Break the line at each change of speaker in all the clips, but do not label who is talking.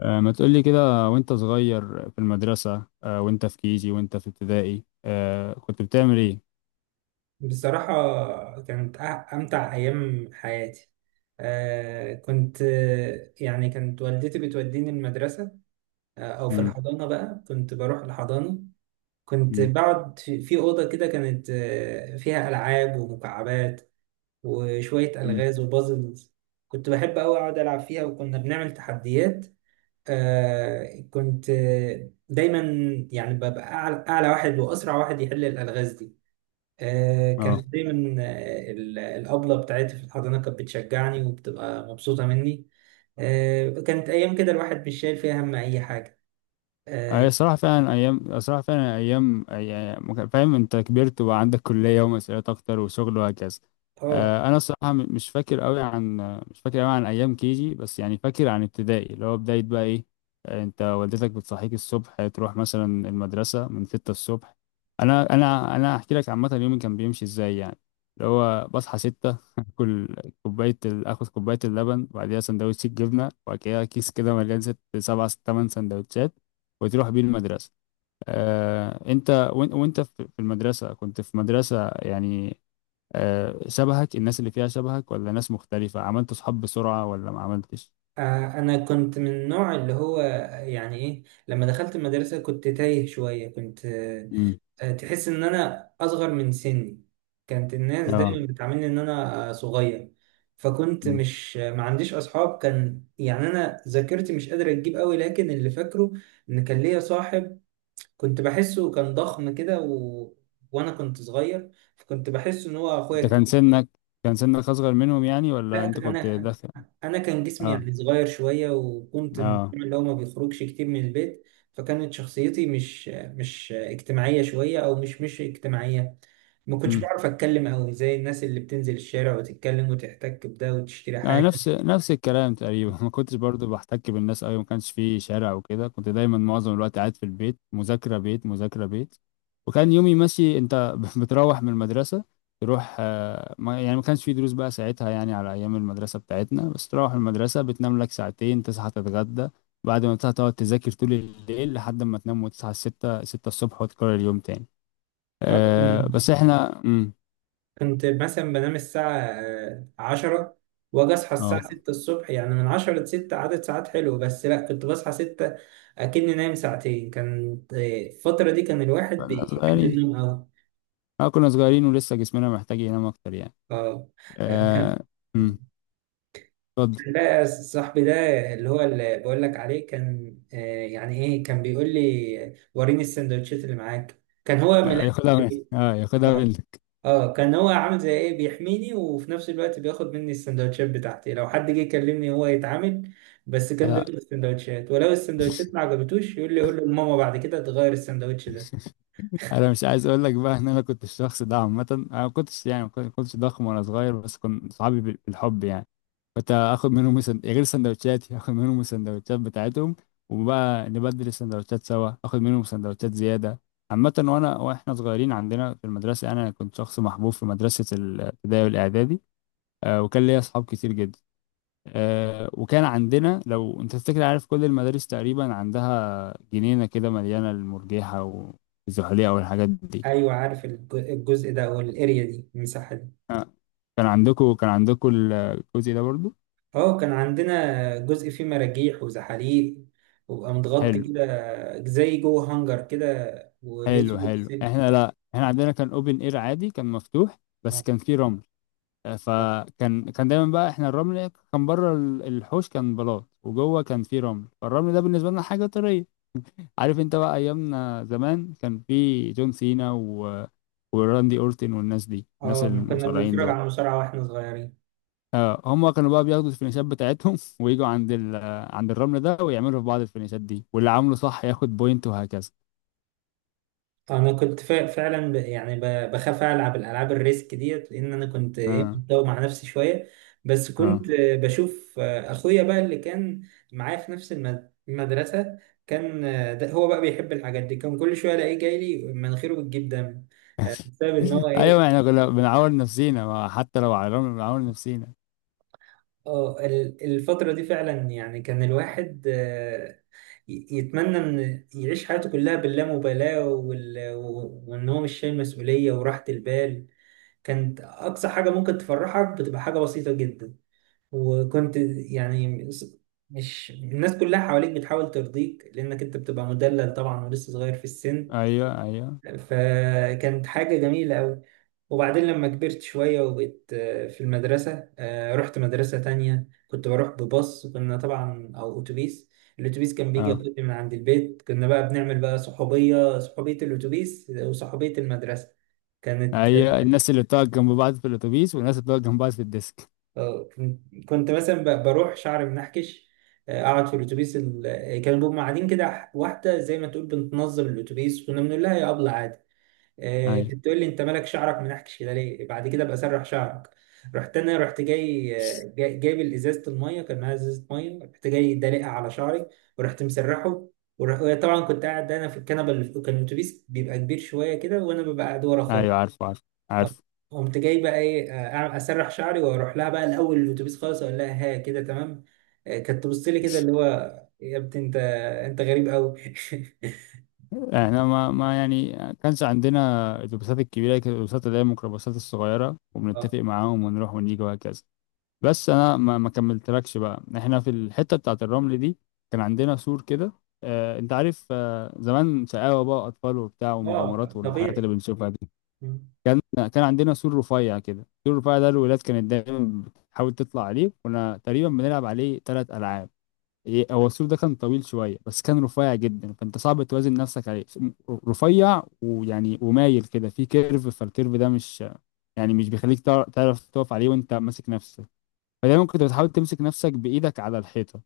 ما تقولي كده وانت صغير في المدرسة، وانت في كيجي وانت في ابتدائي، كنت بتعمل ايه؟
بصراحة كانت أمتع أيام حياتي. آه كنت آه، يعني كانت والدتي بتوديني المدرسة. أو في
مم.
الحضانة بقى، كنت بروح الحضانة. كنت
مم،
بقعد في أوضة كده كانت فيها ألعاب ومكعبات، وشوية ألغاز
مم.
وبازلز. كنت بحب أوي أقعد ألعب فيها، وكنا بنعمل تحديات. آه كنت آه، دايما يعني ببقى أعلى واحد وأسرع واحد يحل الألغاز دي.
اه.
كانت دايما، الأبلة بتاعتي في الحضانة كانت بتشجعني وبتبقى مبسوطة مني. كانت أيام كده الواحد مش شايل فيها هم أي حاجة.
هي
آه
صراحة فعلا أيام، صراحة فعلا أيام، يعني فاهم أنت كبرت وبقى عندك كلية ومسؤوليات أكتر وشغل وهكذا.
آه،
أنا صراحة مش فاكر أوي عن آه، مش فاكر أوي عن أيام كيجي، بس يعني فاكر عن ابتدائي اللي هو بداية بقى إيه. أنت والدتك بتصحيك الصبح تروح مثلا المدرسة من 6 الصبح. أنا هحكي لك عامة يومي كان بيمشي إزاي يعني، اللي هو بصحى 6 آكل آخد كوباية اللبن، وبعديها سندوتش الجبنة، وبعد كده كيس كده مليان ست سبع تمن سندوتشات وتروح بيه المدرسة. انت وانت في المدرسة كنت في مدرسة يعني، شبهك الناس اللي فيها شبهك ولا ناس مختلفة؟ عملت صحاب بسرعة ولا ما عملتش؟
أنا كنت من النوع اللي هو، يعني إيه، لما دخلت المدرسة كنت تايه شوية، كنت آه،
امم.
آه، تحس إن أنا أصغر من سني. كانت الناس
اه.
دايما بتعاملني إن أنا صغير. فكنت
مم.
مش ما عنديش أصحاب. كان يعني أنا ذاكرتي مش قادرة تجيب قوي، لكن اللي فاكره ان كان ليا صاحب. كنت بحسه كان ضخم كده، و... وانا كنت صغير، فكنت بحسه ان هو اخويا
انت كان
الكبير.
سنك، كان سنك اصغر منهم يعني، ولا
لا
انت
كان-
كنت
انا
داخل؟
انا كان جسمي
اه.
يعني صغير شويه، وكنت من
اه.
النوع اللي هو ما بيخرجش كتير من البيت. فكانت شخصيتي مش اجتماعيه شويه، او مش اجتماعيه. ما كنتش بعرف اتكلم قوي زي الناس اللي بتنزل الشارع وتتكلم وتحتك بده وتشتري
انا
حاجه.
نفس نفس الكلام تقريبا ما كنتش برضو بحتك بالناس قوي، ما كانش في شارع وكده، كنت دايما معظم الوقت قاعد في البيت مذاكره بيت مذاكره بيت. وكان يومي ماشي، انت بتروح من المدرسه، تروح، ما يعني ما كانش في دروس بقى ساعتها، يعني على ايام المدرسه بتاعتنا، بس تروح المدرسه بتنام لك ساعتين، تصحى تتغدى، بعد ما تصحى تقعد تذاكر طول الليل لحد ما تنام، وتصحى الستة الصبح وتكرر اليوم تاني. أه بس احنا.
كنت مثلا بنام الساعة 10، وأجي أصحى الساعة
اه
6 الصبح. يعني من 10 لستة عدد ساعات حلو، بس لأ، كنت بصحى 6 أكني نايم ساعتين. كانت الفترة دي كان الواحد
كنا
بيحب
صغيرين.
النوم أوي.
اه كنا صغيرين ولسه جسمنا محتاج ينام اكتر يعني.
اه. آه،
آه،
كان
أمم، اتفضل.
كان بقى صاحبي ده، اللي هو اللي بقول لك عليه، كان يعني ايه، كان بيقول لي وريني السندوتشات اللي معاك. كان هو من
آه،
الآخر.
ياخدها من اه ياخدها منك.
اه، كان هو عامل زي ايه، بيحميني، وفي نفس الوقت بياخد مني السندوتشات بتاعتي. لو حد جه يكلمني هو يتعامل. بس كان
انا
بياخد السندوتشات، ولو السندوتشات ما عجبتوش يقول لي قول له لماما بعد كده تغير السندوتش ده.
انا مش عايز اقول لك بقى ان انا كنت الشخص ده عامه. انا ما كنتش يعني ما كنتش ضخم وانا صغير، بس كنت صحابي بالحب يعني، كنت اخد منهم غير سندوتشاتي اخد منهم السندوتشات بتاعتهم، وبقى نبدل السندوتشات سوا اخد منهم سندوتشات زياده. عامه وانا واحنا صغيرين عندنا في المدرسه، انا كنت شخص محبوب في مدرسه الابتدائي والاعدادي، وكان ليا اصحاب كتير جدا. وكان عندنا، لو انت تفتكر عارف كل المدارس تقريبا عندها جنينة كده مليانة المرجيحة والزحليقة والحاجات دي.
ايوه عارف الجزء ده، او الاريا دي، المساحه دي.
آه، كان عندكم الجزء ده برضو؟
اه، كان عندنا جزء فيه مراجيح وزحاليق، وبقى متغطي
حلو.
كده زي جوه هانجر كده، وليه
حلو.
سوق
حلو.
سلك.
احنا، لا، احنا عندنا كان اوبن اير عادي، كان مفتوح، بس كان فيه رمل.
اه.
فكان دايما بقى احنا الرمل، كان بره الحوش كان بلاط، وجوه كان فيه رمل، فالرمل ده بالنسبة لنا حاجة طرية. عارف انت بقى ايامنا زمان كان في جون سينا وراندي اورتن والناس دي، الناس
كنا
المصارعين
بنتفرج على
دول.
المصارعه واحنا صغيرين.
اه. هم كانوا بقى بياخدوا الفينيشات بتاعتهم ويجوا عند عند الرمل ده ويعملوا في بعض الفينيشات دي، واللي عامله صح ياخد بوينت وهكذا.
انا كنت فعلا بخاف العب الالعاب الريسك ديت، لان انا كنت ايه،
اه.
متداوم مع نفسي شويه. بس كنت
اه.
بشوف اخويا بقى اللي كان معايا في نفس المدرسه، كان ده هو بقى بيحب الحاجات دي. كان كل شويه الاقيه جاي لي مناخيره بتجيب دم، بسبب ان هو
ايوه
ايه.
يعني كنا بنعور نفسينا، ما حتى لو على الرمل بنعور نفسينا.
اه، الفتره دي فعلا يعني كان الواحد، يتمنى ان يعيش حياته كلها باللامبالاه، وان هو مش شايل مسؤوليه وراحه البال. كانت أقصى حاجة ممكن تفرحك بتبقى حاجة بسيطة جدا. وكنت يعني، مش الناس كلها حواليك بتحاول ترضيك لأنك أنت بتبقى مدلل طبعا ولسه صغير في السن.
ايوه. ايوه.
فكانت حاجة جميلة أوي. وبعدين لما كبرت شوية وبقيت في المدرسة، رحت مدرسة تانية، كنت بروح بباص، كنا طبعا، أو أتوبيس. الأتوبيس كان بيجي
اه.
ياخدني من عند البيت. كنا بقى بنعمل بقى صحوبية الأتوبيس وصحوبية المدرسة. كانت.
ايوه الناس اللي بتقعد جنب بعض في الاتوبيس، والناس اللي بتقعد جنب بعض في الديسك.
اه كنت مثلا بروح شعري منحكش، اقعد في الاتوبيس، كانوا بيبقوا قاعدين كده، واحده زي ما تقول بنتنظم الاتوبيس، كنا بنقول لها يا ابله عادي.
ايوه.
كانت تقول لي انت مالك شعرك منحكش كده ليه، بعد كده بقى سرح شعرك. رحت انا رحت جاي، جايب ازازه الميه، كان معايا ازازه ميه، رحت جاي دلقها على شعري ورحت مسرحه. ورح... طبعا كنت قاعد انا في الكنبه اللي في، كان الاتوبيس بيبقى كبير شويه كده، وانا ببقى قاعد ورا خالص.
ايوه. عارف. عارف.
طب،
عارف.
قمت جاي بقى ايه، اسرح شعري، واروح لها بقى الاول الاتوبيس خالص اقول لها ها كده تمام. كانت تبص لي كده اللي هو، يا ابني انت، انت غريب قوي.
احنا ما يعني كانش عندنا الاتوبيسات الكبيره، كانت الاتوبيسات اللي هي الميكروباصات الصغيره،
اه.
وبنتفق معاهم ونروح ونيجي وهكذا. بس انا ما كملتلكش، بقى احنا في الحته بتاعه الرمل دي كان عندنا سور كده. اه انت عارف، اه زمان شقاوه بقى اطفال وبتاع ومغامرات
اه
والحاجات اللي
طبيعي.
بنشوفها دي.
مم.
كان كان عندنا سور رفيع كده، السور الرفيع ده الولاد كانت دايما بتحاول تطلع عليه، كنا تقريبا بنلعب عليه 3 العاب. إيه، هو السور ده كان طويل شويه، بس كان رفيع جدا، فانت صعب توازن نفسك عليه. رفيع ويعني ومايل كده، في كيرف، فالكيرف ده مش يعني مش بيخليك تعرف تقف عليه وانت ماسك نفسك، فدايما كنت بتحاول تمسك نفسك بايدك على الحيطه.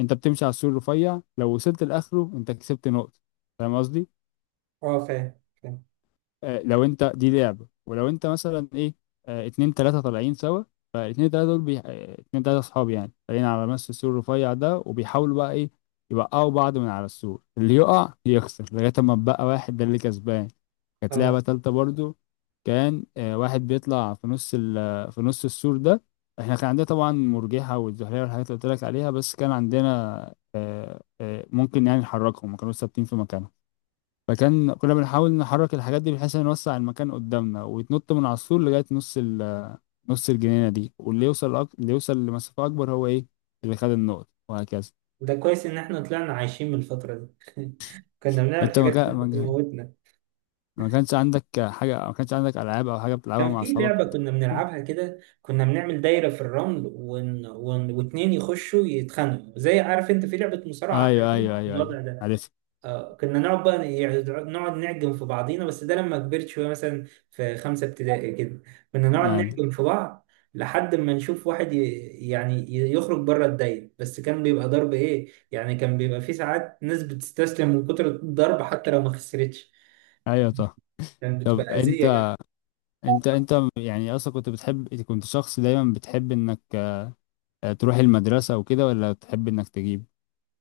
انت بتمشي على السور الرفيع، لو وصلت لاخره انت كسبت نقطه. فاهم قصدي؟
اه فاهم فاهم.
لو انت دي لعبة، ولو انت مثلا ايه، اتنين تلاتة طالعين سوا، فاتنين تلاتة دول بي... آه، اتنين تلاتة صحاب يعني طالعين على نفس السور الرفيع ده، وبيحاولوا بقى ايه، يوقعوا بعض من على السور، اللي يقع يخسر لغاية ما بقى واحد ده اللي كسبان. كانت لعبة
اه،
تالتة برضو، كان واحد بيطلع في في نص السور ده. احنا كان عندنا طبعا مرجحة والزحلية والحاجات اللي قلت لك عليها، بس كان عندنا، ممكن يعني نحركهم، ما كانوش ثابتين في مكانهم. فكان كنا بنحاول نحرك الحاجات دي بحيث إن نوسع المكان قدامنا، ويتنط من على السور لغاية نص نص الجنينة دي، واللي يوصل اللي يوصل لمسافة أكبر هو إيه، اللي خد النقط وهكذا.
ده كويس ان احنا طلعنا عايشين من الفترة دي. كنا بنعمل
أنت
حاجات اللي كانت بتموتنا.
ما كانش عندك حاجة، ما كانش عندك ألعاب أو حاجة بتلعبها
كان
مع
في
أصحابك؟
لعبة كنا بنلعبها كده، كنا بنعمل دايرة في الرمل واتنين يخشوا يتخانقوا، زي، عارف انت في لعبة مصارعة
أيوه.
حاليا
أيوه. أيوه. أيوه.
الوضع ده.
عارف.
كنا نقعد بقى يعني نقعد نعجن في بعضينا، بس ده لما كبرت شوية مثلا في 5 ابتدائي كده. كنا نقعد
أيوه.
نعجن في بعض لحد ما نشوف واحد، يخرج بره الدايرة. بس كان بيبقى ضرب ايه، يعني كان بيبقى في ساعات ناس بتستسلم من كتر الضرب حتى لو ما خسرتش،
أيوه. طه.
كانت
طب
بتبقى
أنت
أذية.
أنت أنت يعني أصلا كنت بتحب، كنت شخص دايما بتحب إنك، تروح المدرسة وكده، ولا تحب إنك تجيب؟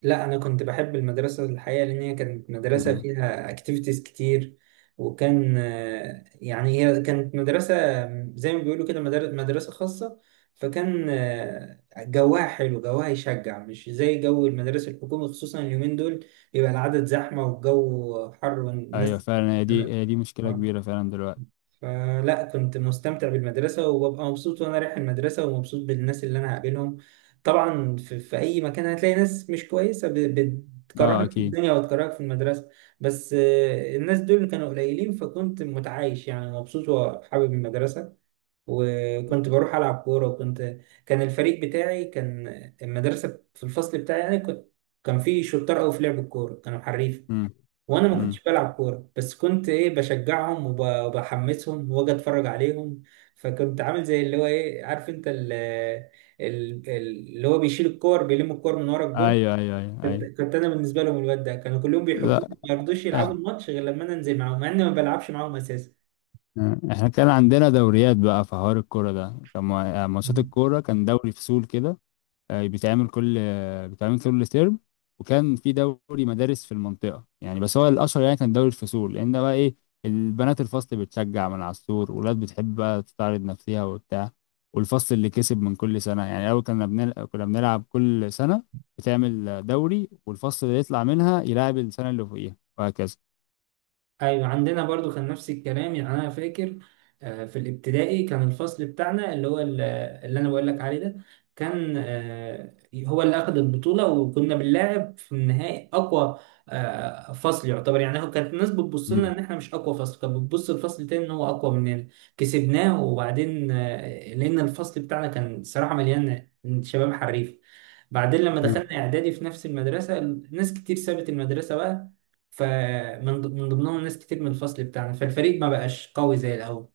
لا، انا كنت بحب المدرسه الحقيقه، لان هي كانت مدرسه
مم.
فيها اكتيفيتيز كتير. وكان يعني هي كانت مدرسه زي ما بيقولوا كده، مدرسه خاصه. فكان جواها حلو، جواها يشجع، مش زي جو المدارس الحكومي، خصوصا اليومين دول بيبقى العدد زحمه والجو حر
أيوه
والناس.
فعلا، هي دي هي دي مشكلة
آه.
كبيرة فعلا دلوقتي.
فلا، كنت مستمتع بالمدرسة، وببقى مبسوط وأنا رايح المدرسة ومبسوط بالناس اللي أنا هقابلهم. طبعا في أي مكان هتلاقي ناس مش كويسة،
آه
بتكرهك في
أكيد.
الدنيا وتكرهك في المدرسة. بس الناس دول كانوا قليلين، فكنت متعايش يعني مبسوط وحابب المدرسة. وكنت بروح ألعب كورة. وكنت، كان الفريق بتاعي، كان المدرسة في الفصل بتاعي يعني، كنت، كان في شطار أوي في لعب الكورة، كانوا حريف.
إمم.
وانا ما
إمم.
كنتش بلعب كوره، بس كنت ايه، بشجعهم وبحمسهم واجي اتفرج عليهم. فكنت عامل زي اللي هو ايه، عارف انت اللي هو بيشيل الكور، بيلم الكور من ورا الجون.
أيوه. أيوه. أيوه.
كنت
أيوه.
كنت انا بالنسبه لهم الواد ده، كانوا كلهم بيحبوني،
لأ.
ما يرضوش يلعبوا
إحنا
الماتش غير لما انا انزل معاهم، مع اني ما بلعبش معاهم اساسا.
إحنا كان عندنا دوريات بقى في حوار الكورة ده، كان ما ماتشات الكورة كان دوري فصول كده، بيتعمل كل ترم. وكان في دوري مدارس في المنطقة يعني، بس هو الأشهر يعني كان دوري الفصول، لأن ده بقى إيه، البنات الفصل بتشجع من على السور، ولاد بتحب بقى تستعرض نفسها وبتاع، والفصل اللي كسب من كل سنة يعني، أول كنا كنا بنلعب كل سنة، بتعمل دوري، والفصل اللي يطلع منها يلعب السنة اللي فوقيها وهكذا.
ايوه عندنا برضو كان نفس الكلام يعني. انا فاكر في الابتدائي كان الفصل بتاعنا اللي هو، اللي انا بقول لك عليه ده، كان هو اللي اخذ البطوله، وكنا بنلاعب في النهائي اقوى فصل يعتبر. يعني هو كانت الناس بتبص لنا ان
مم.
احنا مش اقوى فصل، كانت بتبص لفصل تاني ان هو اقوى مننا. كسبناه. وبعدين لان الفصل بتاعنا كان صراحه مليان شباب حريف. بعدين لما
آه.
دخلنا اعدادي في نفس المدرسه، ناس كتير سابت المدرسه بقى، من ضمنهم ناس كتير من الفصل بتاعنا، فالفريق ما بقاش قوي زي الاول.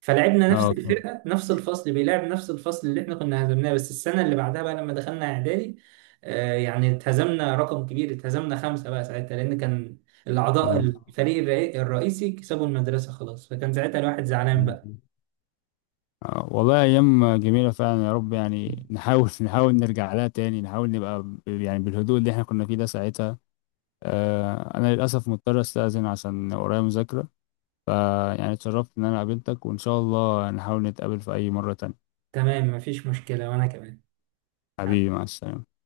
فلعبنا نفس
اه
الفرقه، نفس الفصل بيلعب نفس الفصل اللي احنا كنا هزمناه، بس السنه اللي بعدها بقى لما دخلنا اعدادي، يعني اتهزمنا رقم كبير، اتهزمنا 5 بقى ساعتها، لان كان الاعضاء الفريق الرئيسي كسبوا المدرسه خلاص. فكان ساعتها الواحد زعلان بقى.
آه. آه، والله أيام جميلة فعلا، يا رب يعني نحاول نحاول نرجع لها تاني، نحاول نبقى يعني بالهدوء اللي احنا كنا فيه ده ساعتها. أنا للأسف مضطر أستأذن عشان ورايا مذاكرة، فيعني اتشرفت إن أنا قابلتك، وإن شاء الله نحاول نتقابل في أي مرة تانية.
تمام، مفيش مشكله، وانا كمان.
حبيبي، مع السلامة.